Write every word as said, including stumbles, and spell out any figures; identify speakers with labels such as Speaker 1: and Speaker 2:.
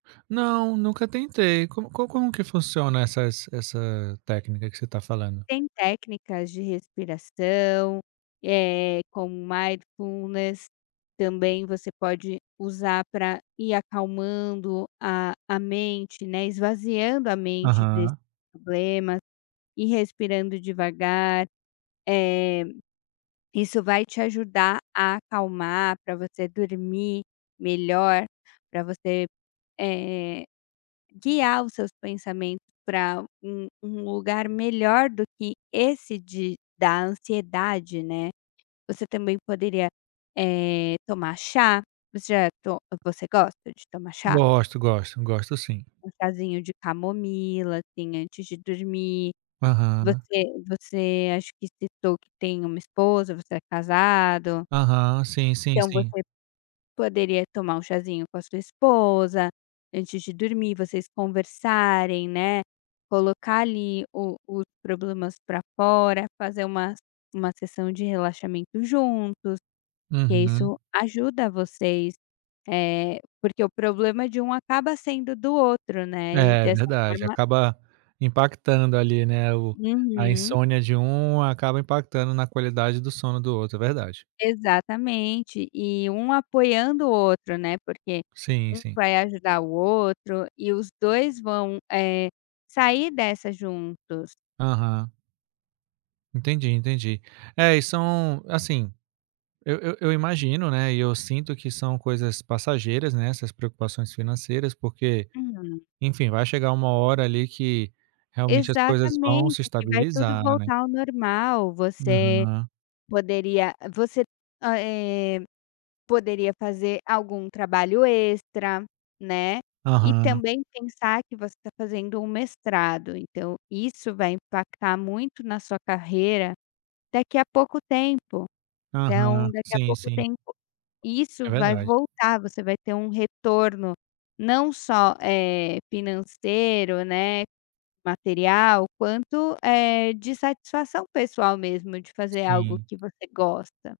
Speaker 1: Não, eu nunca tentei. Com como como que funciona essas essa técnica que você tá falando?
Speaker 2: Tem técnicas de respiração, eh, como mindfulness também você pode usar pra ir acalmando a a mente, né, esvaziando a mente desses
Speaker 1: Aham.
Speaker 2: problemas ir respirando devagar, eh, isso vai te ajudar a acalmar pra você dormir melhor, pra você, eh, guiar os seus pensamentos pra um um lugar melhor do que esse de da ansiedade, né. Você também poderia, eh, tomar chá, você já to você gosta de tomar chá?
Speaker 1: Gosto, gosto. Gosto, sim.
Speaker 2: Um chazinho de camomila, assim, antes de dormir,
Speaker 1: Aham.
Speaker 2: você você acho que citou que tem uma esposa, você é casado
Speaker 1: Aham, sim, sim,
Speaker 2: então,
Speaker 1: sim.
Speaker 2: você poderia tomar um chazinho com a sua esposa antes de dormir, vocês conversarem, né, colocar ali o os problemas pra fora, fazer um uma sessão de relaxamento juntos, porque
Speaker 1: Uhum.
Speaker 2: isso ajuda vocês, eh, porque o problema de um acaba sendo do outro, né, e
Speaker 1: É
Speaker 2: dessa
Speaker 1: verdade,
Speaker 2: forma
Speaker 1: acaba impactando ali, né, o a
Speaker 2: Uhum.
Speaker 1: insônia de um acaba impactando na qualidade do sono do outro, é verdade.
Speaker 2: Exatamente e um apoiando o outro, né, porque
Speaker 1: Sim,
Speaker 2: um
Speaker 1: sim.
Speaker 2: vai ajudar o outro e os dois vão, eh, sair dessa juntos.
Speaker 1: Aham. Entendi, entendi. É e são assim, eu eu eu imagino, né, e eu sinto que são coisas passageiras, né, essas preocupações financeiras, porque,
Speaker 2: Hum.
Speaker 1: enfim, vai chegar uma hora ali que realmente as coisas vão
Speaker 2: Exatamente,
Speaker 1: se
Speaker 2: aqui vai tudo
Speaker 1: estabilizar, né.
Speaker 2: voltar ao normal, você
Speaker 1: Aham.
Speaker 2: poderia você, a eh, poderia fazer algum trabalho extra, né, e
Speaker 1: Aham.
Speaker 2: também pensar que você tá fazendo um mestrado. Então, isso vai impactar muito na sua carreira daqui a pouco tempo,
Speaker 1: Aham,
Speaker 2: então, daqui a
Speaker 1: sim,
Speaker 2: pouco
Speaker 1: sim.
Speaker 2: tempo
Speaker 1: É
Speaker 2: isso vai
Speaker 1: verdade.
Speaker 2: voltar você vai ter um retorno não só, eh, financeiro, né, material, quanto, eh, de satisfação pessoal mesmo de fazer algo
Speaker 1: Sim.
Speaker 2: que você gosta.